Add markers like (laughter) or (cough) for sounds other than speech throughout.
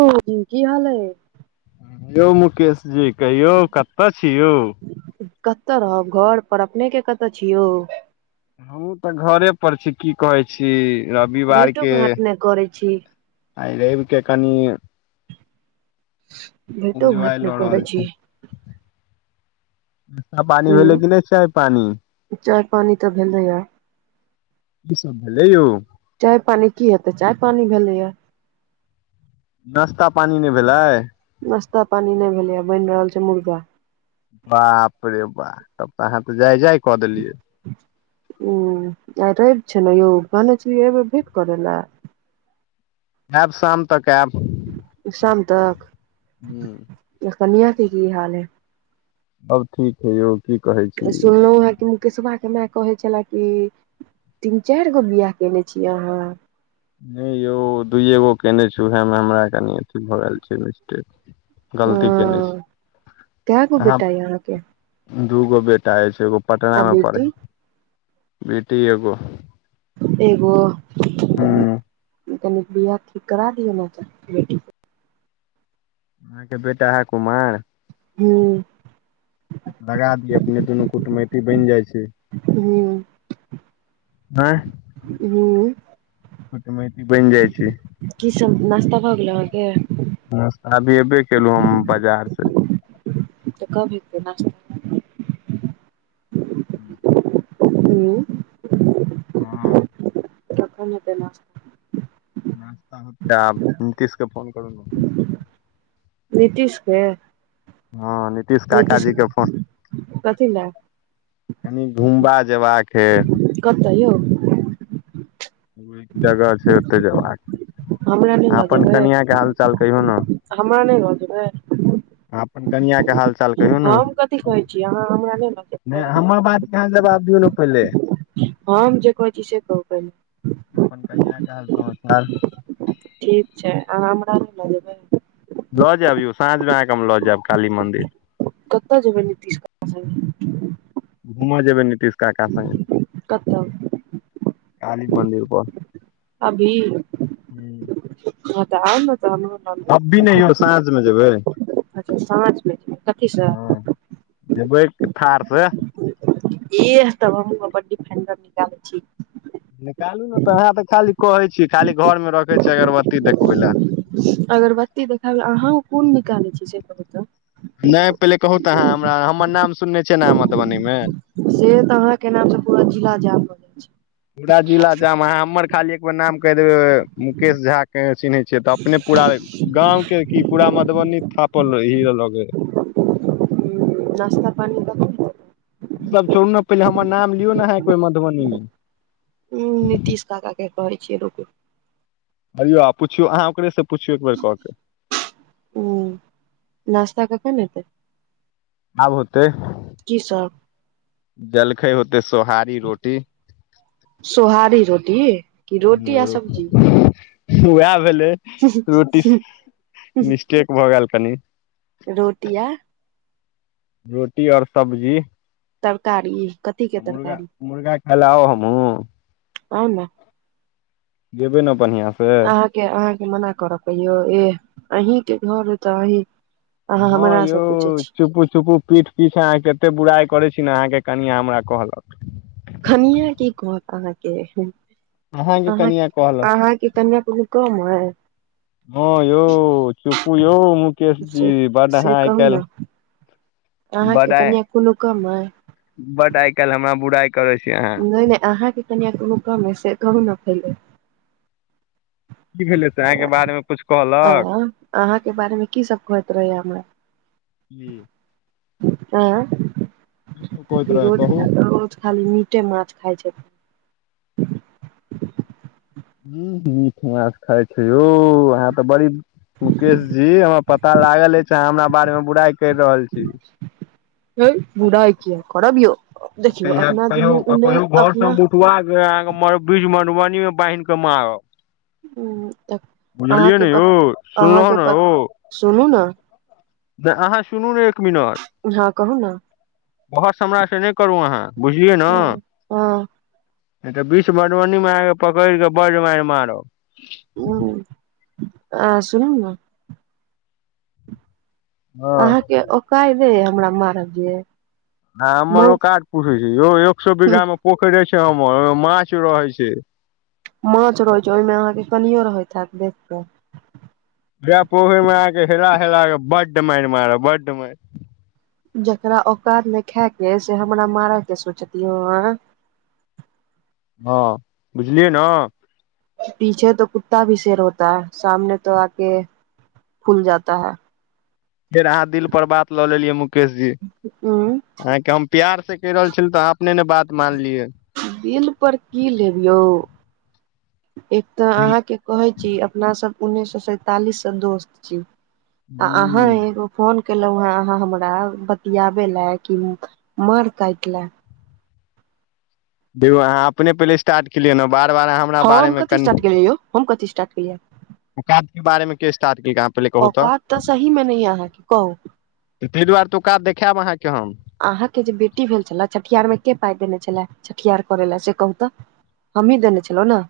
कहू बहीन की हाल अइ? यौ मुकेश जी, कहियौ कतऽ छी यौ? कतऽ रहब घर पर। अपने के कतऽ छी यौ? हमहुँ तऽ घरे पर छी की कहै छी रविवार भेटो के घाट नहि करै छी आइ रैव के कनि (inaudible) भेंटो एन्जॉय घांट नै करै छी? (inaudible) आपानी भेलै हूँ कि नै चाय पानी? चाय पानी त भेलै रहा। की सब भेलै यौ? चाय पानी की हेतै, चाय पानी भेलैया। नश्ता पानी नै भेलै। नाश्ता पानी नै भेलैया, बनि रहल छै मुर्गा। बाप रे बा, तब त अहाँ त जाय जाय क देलियै। ओ, आइ रवि छै ने यौ कहने छेलियै एबै भेंट करै ला? आएब शाम तक आएब। (inaudible) शाम तक हूँ (inaudible) आ कनियाके की हाल ऐ? अब ठीक है यौ। की कहै छी सुनलहुँ है तू किसबा के माए कहै छला कि (inaudible) तीन चारि गो बियाह केने छी अहाँ? नै यौ दुइए गो केने छी, उहेमे हमरा एकटा गलती भा गेल छै मिस्टेक अ गलती केने छी कै गो (inaudible) अहाँ। बेटा य अहाँके दूगो बेटा अछि। एगो आ पटना मे पढ़ै बेटी (inaudible) बेटी एगो एगो? हूं। कनी बिहा ठीक करा दिऔ ने ओकर बेटीके। अहाँके बेटा हा कुमार? हुं। लगा दिअ, अपने दुनू कुटमैती बनि जाइ छी। हुं। आंय (inaudible) कुटमैती बनि जाइ छी। की सब नाश्ता भ गेलै अहाँके? नाश्ता अभी एबे केलहुं हें हम बाजार से। त कब हेतै नाश (inaudible) ह (unintelligible) हँ कखनि हेतै नाश्ता? नाश्ता होतै आब, नीतीश के फोन करू न। नीतीशके? हँ नीतीश काका जी के फोन (inaudible) कथी लए कनी घुमबा जेबाके कत यौ? एक जगह छै ओतै जेबाक ऐ। हमरा नहि अहाँ अपन कनिआंके हाल चाल कहियौ न? आ हमरा नै ल जेबै? अपन कनिया के हाल चाल कहियौ हम कथी कहै छी, आहां हमरा नै ल जे नै हमर बातके आहां जवाब दियौ ने पहिले। हम जे कहै छी से कहु अपन कनिया के हाल पहिले। समाचार ठीक छै अहाँ हमरा नै ल जेबै। ल जाएब यौ, साँझमे अहाँके हम ल जाएब काली मन्दिर। कत जेबै नीतीश कक्का संगे? घूम जेबै नितीश काका संगे, कतऽ निहोरा (inaudible) काली मन्दिर पर। अभी ह त आउ न त हमरो। अभी नहि यौ साँझ मे जेबै चा साझमे कथीसँ (unintelligible) हँ जेबै थार से। इह तब हमहुं अपन डिफेंडर निकालै छी। निकालू ने तऽ वह तऽ खाली कहै छी खाली घर मे रखै छी अगरबत्ती देखबै लए। अगरबत्ती देखाबै आहां कोन निकालै छी से कहु त। नहि पहिले कहू त अहाँ हमरा हमर नाम सुनने छियै ने मधुबनी मे। से तऽ अहाँ के नाम से पूरा जिला जाम। जाइ छै पुरा जिला जाम अहाँ हमर खाली एक बेर नाम कहि देबै। मुकेश झा के चिन्है छियै तऽ अपने पूरा गाँंव के की पूरा मधुबनी थ ही लगै (unintelligible) नश्ता पानि भ गेलै ई सब छोड़ू ने पहिले हमर नाम लियौ ने आहां एकबेर मधुबनीमे उ नितीश काका के कहै छियै रुकू अयौ आ पुछियौ अहाँ ओकरेसँ पुछियौ एक बेरऽ क के हूँ नास्ता कखन हेतै आब होतै की सब जलखै होतै सोहारी रोटी सोहारी रोटी कि रोटी आ सब्जी वएह भेलै रोटी मिस्टेक भऽ गेल कनि रोटी आ रोटी और सब्जी तरकारी कथी के तऽ मुर्गा तरकारी -मुर्गा खाय लै आउ हमहुं आउ ने खियेबे ने बढ़ियां से अहाँके -अहाँके मना करब कहियौ एह अहीं के घर अय त अहीं अहाँ हँ हमरा से पूछै यौ छी चुपु चुपु पीठ पिछा अहाँके एते बुराइ करै छी ने अहाँके कनिया हमरा कहलक खनिया की कहत अहाँके अहाँके आहाँ कनिया कहलक अहाँके कनिया कम अय हँ यौ चुप्पू यौ मुकेश से जी बड से आहाँ आइ कहू ने कैल अहाँके कनिआ कोनो कम अइ बड आइ कैल हमरा बुराइ करै छी अहाँ नहि नहि अहाँके कनिआ कोनो कम अइ से कहूँ ने पहिले की भेलै से अहांके बारेमे कुछ कहलक आँ अहाँके बारेमे की सब कहैत रहैये हमरा की (inaudible) सब एट कहैत ई रहै रोज कहू रोज खाली मीटे माछ खाय छथिन हुँ हुँ मीट माछ खाय छै यौ अहाँ तऽ बड़ी मुकेश जी हमरा पता लागल अइछ अहाँ हमरा बारेमे बुराइ करि रहल छी (unintelligible) बुराई किया करब यौ देखियौ कनिया के अपना दुनू कहियो उन्ने कहियो घर से हम अपना उठबा (unintelligible) आहाँ बीच मधुबनी मे बान्ध क मारब बुझलियै अहाँके ने यौ सुनलहो ने हो सुनु न नै अहाँ सुनू ने एक मिनट, हँ कहू ने बहस हमरा से नहि करू अहाँ बुझलियै न, हँ नहि तऽ बीच मधुबनी मे आहाँ पकड़ कऽ बड्ड मारि मारब। उ आहा सुनु न। हँ अहाँके ओ ओकायद है हमरा मारअ के आहा हमर ओकात पूछै छैय यौ एक सौ बीघा मे पोखरि छै यहमर ओ माछ रहे छैय। माछ रहै छैय ओहिमे अहाँके कनियो रहैत हैत देखबै। ओहे पोखरि मे आके हेला हेला क बड्ड माइर मारब बड्ड माइर। जेकरा औकात न खायके से हमरा मारय के सोचत यो, हँ बुझलियै न, पीछे तो कुत्ता भी शेर होता है सामने तो आके खुल जाता है। फेर अहाँ दिल पर बात लऽ लेलियै मुकेश जी उ अहाँके हम, प्यार से कहि रहल छलौ तऽ आहा अपने ने बात मानलियै। दिल पर की लेबयौ एक तऽ अहाँके, कहै छी अपना सब उन्नैस सौ सैंतालिस से दोस्त छी आ अहाँ एगो, फोन केलहु अहाँ हमरा बतियाबे ले कि मार काट ला, देखौ अहाँ अपने पहिले स्टार्टे केलियै ने बार बार आहाँ, हँ हम कथि स्टार्ट केलेयै यौ हम कथि स्टार्ट केलियै। ओकाद के बारेमे के स्टार्ट केल्कैय अहाँ, पहिले कहू औकात तऽ सही मे नैय अहाँ के कहू, ताहि दुआरे त ओकात देखायब अहाँकेँ हम, अहाँके जे बेटी भेल छला छठिहारमे के पाइ देने छलैहा छठियहार करय लए से कहू तऽ, हमही देने छलौ न,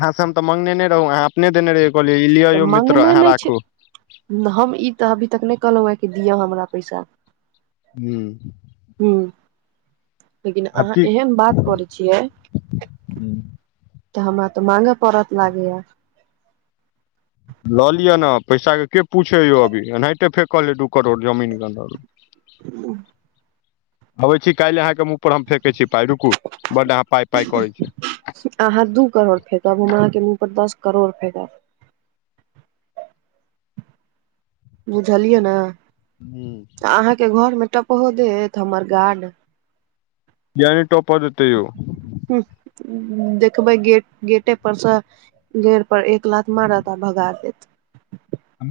अहाँ से हम तऽ मंगने नैय रहू अहाँ अपने देने रहिये कहलियै ई लि तऽ यौ मित्र मंगने अहाँ नहि छै राखू, हम ई तऽ अभी तक नहि कहलहुँ हँ कि दिअ हमरा पैसा। हूँ। हुँ लेकिन अहाँ एहन बात करै छियै, हू। तऽ हमरा तऽ मांगे पड़त लागैया। लऽ लिअ न पैसा के पूछैयौ अभी ऐनाहिते फेकल है डूक। दू करोड़ जमीन के अंदर आबै छी कायल अहाँके मुँह, पर हम फेके छी पाई रुकु बड़ अहाँ पाई पाई करै छी। आहाँ दू करोड़ फेकब हम अहाँके मुँह पर दस करोड़ फेकब, बुझलियै न। हु। आहाँके घर मे टपहो देत हमर गार्ड, किया नैय टपअ देतै यौ, हूं देखबै गेट गेटे परसँ, देड़ पर एक लात मारत आ भगा देत।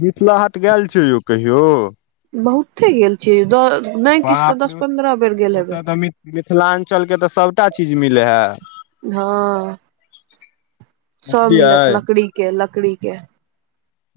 मिथिला हाट गेल छैय यौ कहियौ बहुते गेल छीयै दस बाप रे पन्द्रह बेर गेल हेबै ओतऽ तऽ मि मिथिलाञ्चलके तऽ सभटा चीज मिलै है हँ। सब बुझलियै मिलत लकड़ी के लकड़ी के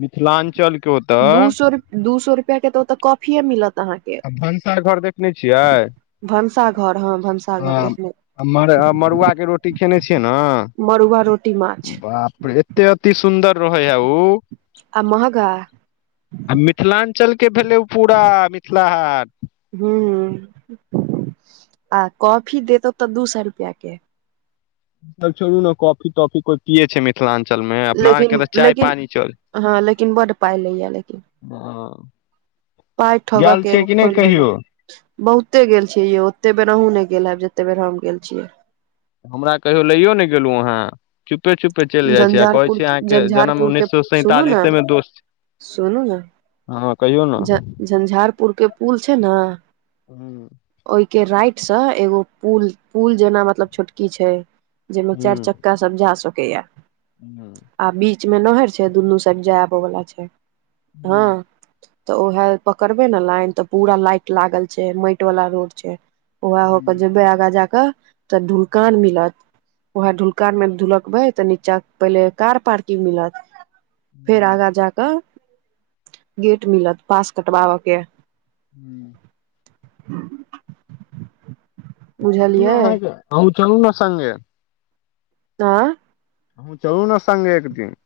मिथिलाञ्चल के ओतऽ दू सौ दू सौ रुपिआ के त ओत कॉफीए मिलत। अहाँके आ भनसा घर देखने छियै? भनसाघर हँ भनसाघर देखने आ मर आ मड़ुआके रोटी खेने छियै न मड़ुआ रोटी माछ (inaudible) बाप रे एते अति सुन्दर रहै हा उ आ महंगा? आ मिथिल़चलके भेलै उ पूरा मिथिला हाट। हुं (inaudible) आ कॉफी देत ओत दू सा रुपआके। अब छोड़ू ने कॉफी तॉफी कोइ पियै छै मिथिलाञ्चलमे अपना लेकिन अरके त चाय लेकिन पानी चलै हँ लेकिन बड्ड पाइ लैया लेकिन हं पाइ ठगके एगो खोलि कहियो लेने‌ बहुते गेल छियै यौ। ओते बेर अहुं नै गेल हैब जते बेर हम गेल छियै हमरा कहियो लैयो ने गेलु अहाँ, चुपे चुप पे चलि जाइ छी आ कहै झंझारपुर छी अहाँके जन्म झंझारपुर के उन्नीस स सुनू ने सैंतालिसेमे दोस सुनू न, (inaudible) झ झंझारपुर के पुल छै न हुं। ओइके राइटसँ एगो पुल, पुल जेना मतलब छोटकी छै। जै मे चारि चक्का सब जा सकैया हूं। आ बीचमे नहरि छै, दुनू साइड जाइ आबै बला छै, हँ। त उहे पकड़बै न लाइन त पूरा लाइट लागल छै, माटि वाला रोड छै। उएह होके जेबै, आगाँ जा क त ढुलकान मिलत। उहे ढुलकानमे ढुलकबै त नीचां पहिले कार पार्किंग मिलत फेर आगाँ जाक गेट मिलत पास कटबाबके। हू (unintelligible) बुझलियै अँहुं चलूने सङ्गे आँ? अहुं चलूने सङगे एक दिन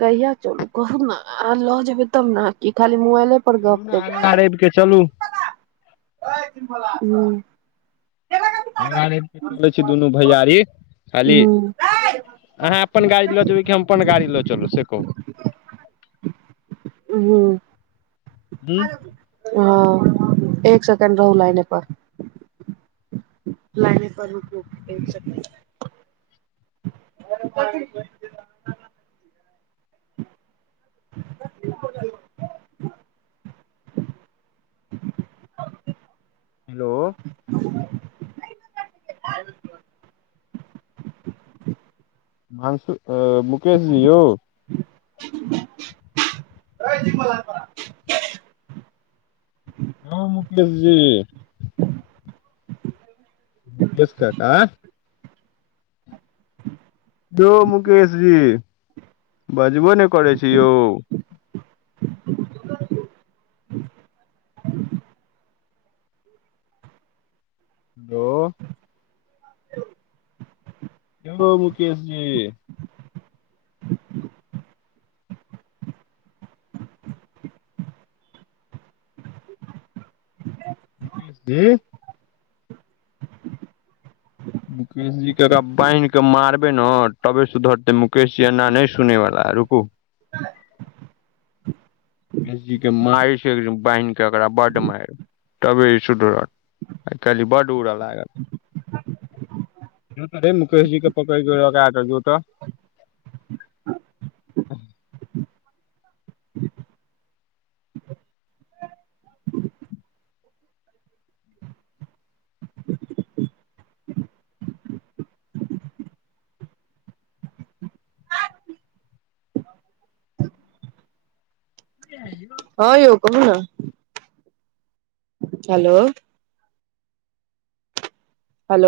कहिया चलू कहू न अहांँ ल जेबै तब न की खाली मोबाइले पर गप चलूने देबै अगिला रबिक चलू (unintelligible) अगिला रबिक चलै छी दुनू भैयारी। खाली हूं। (unintelligible) अहाँ अपन गाड़ी ल जेबै कि हम अपन गाड़ी ल चलू से कहू (inaudible) हुं। हूँ हं (inaudible) एक सेकंड रहू लाइने पर। लाइने पर रुकू एक सेकेंड (unintelligible) (unintelligible) (inaudible) हेलो। ह मानसु अ मुकेशजी यौ। (unintelligible) हँ मुकेेश जी (inaudible) पुष्कर आँ - (inaudible) यौ मुकेश जी बजबो ने करै छी, यौ। हेलो (inaudible) यौ मुकेश जी (inaudible) मुकेश जी मुकेश जीे एकरा बान्हि कऽ मारबै ने तबे सुधरतै मुकेशजी आना नय सुनैवला रुकू। (unintelligible) मुकेश जी के मार छै एक बहिनक के एकरा बड्ड मार तबे ई सुधरत। आय काइहल बड उरा लागल हे मुकेशजी के पकड़ क लक आ त जो त। (inaudible) हँ यौ कहु न हेलो हेलो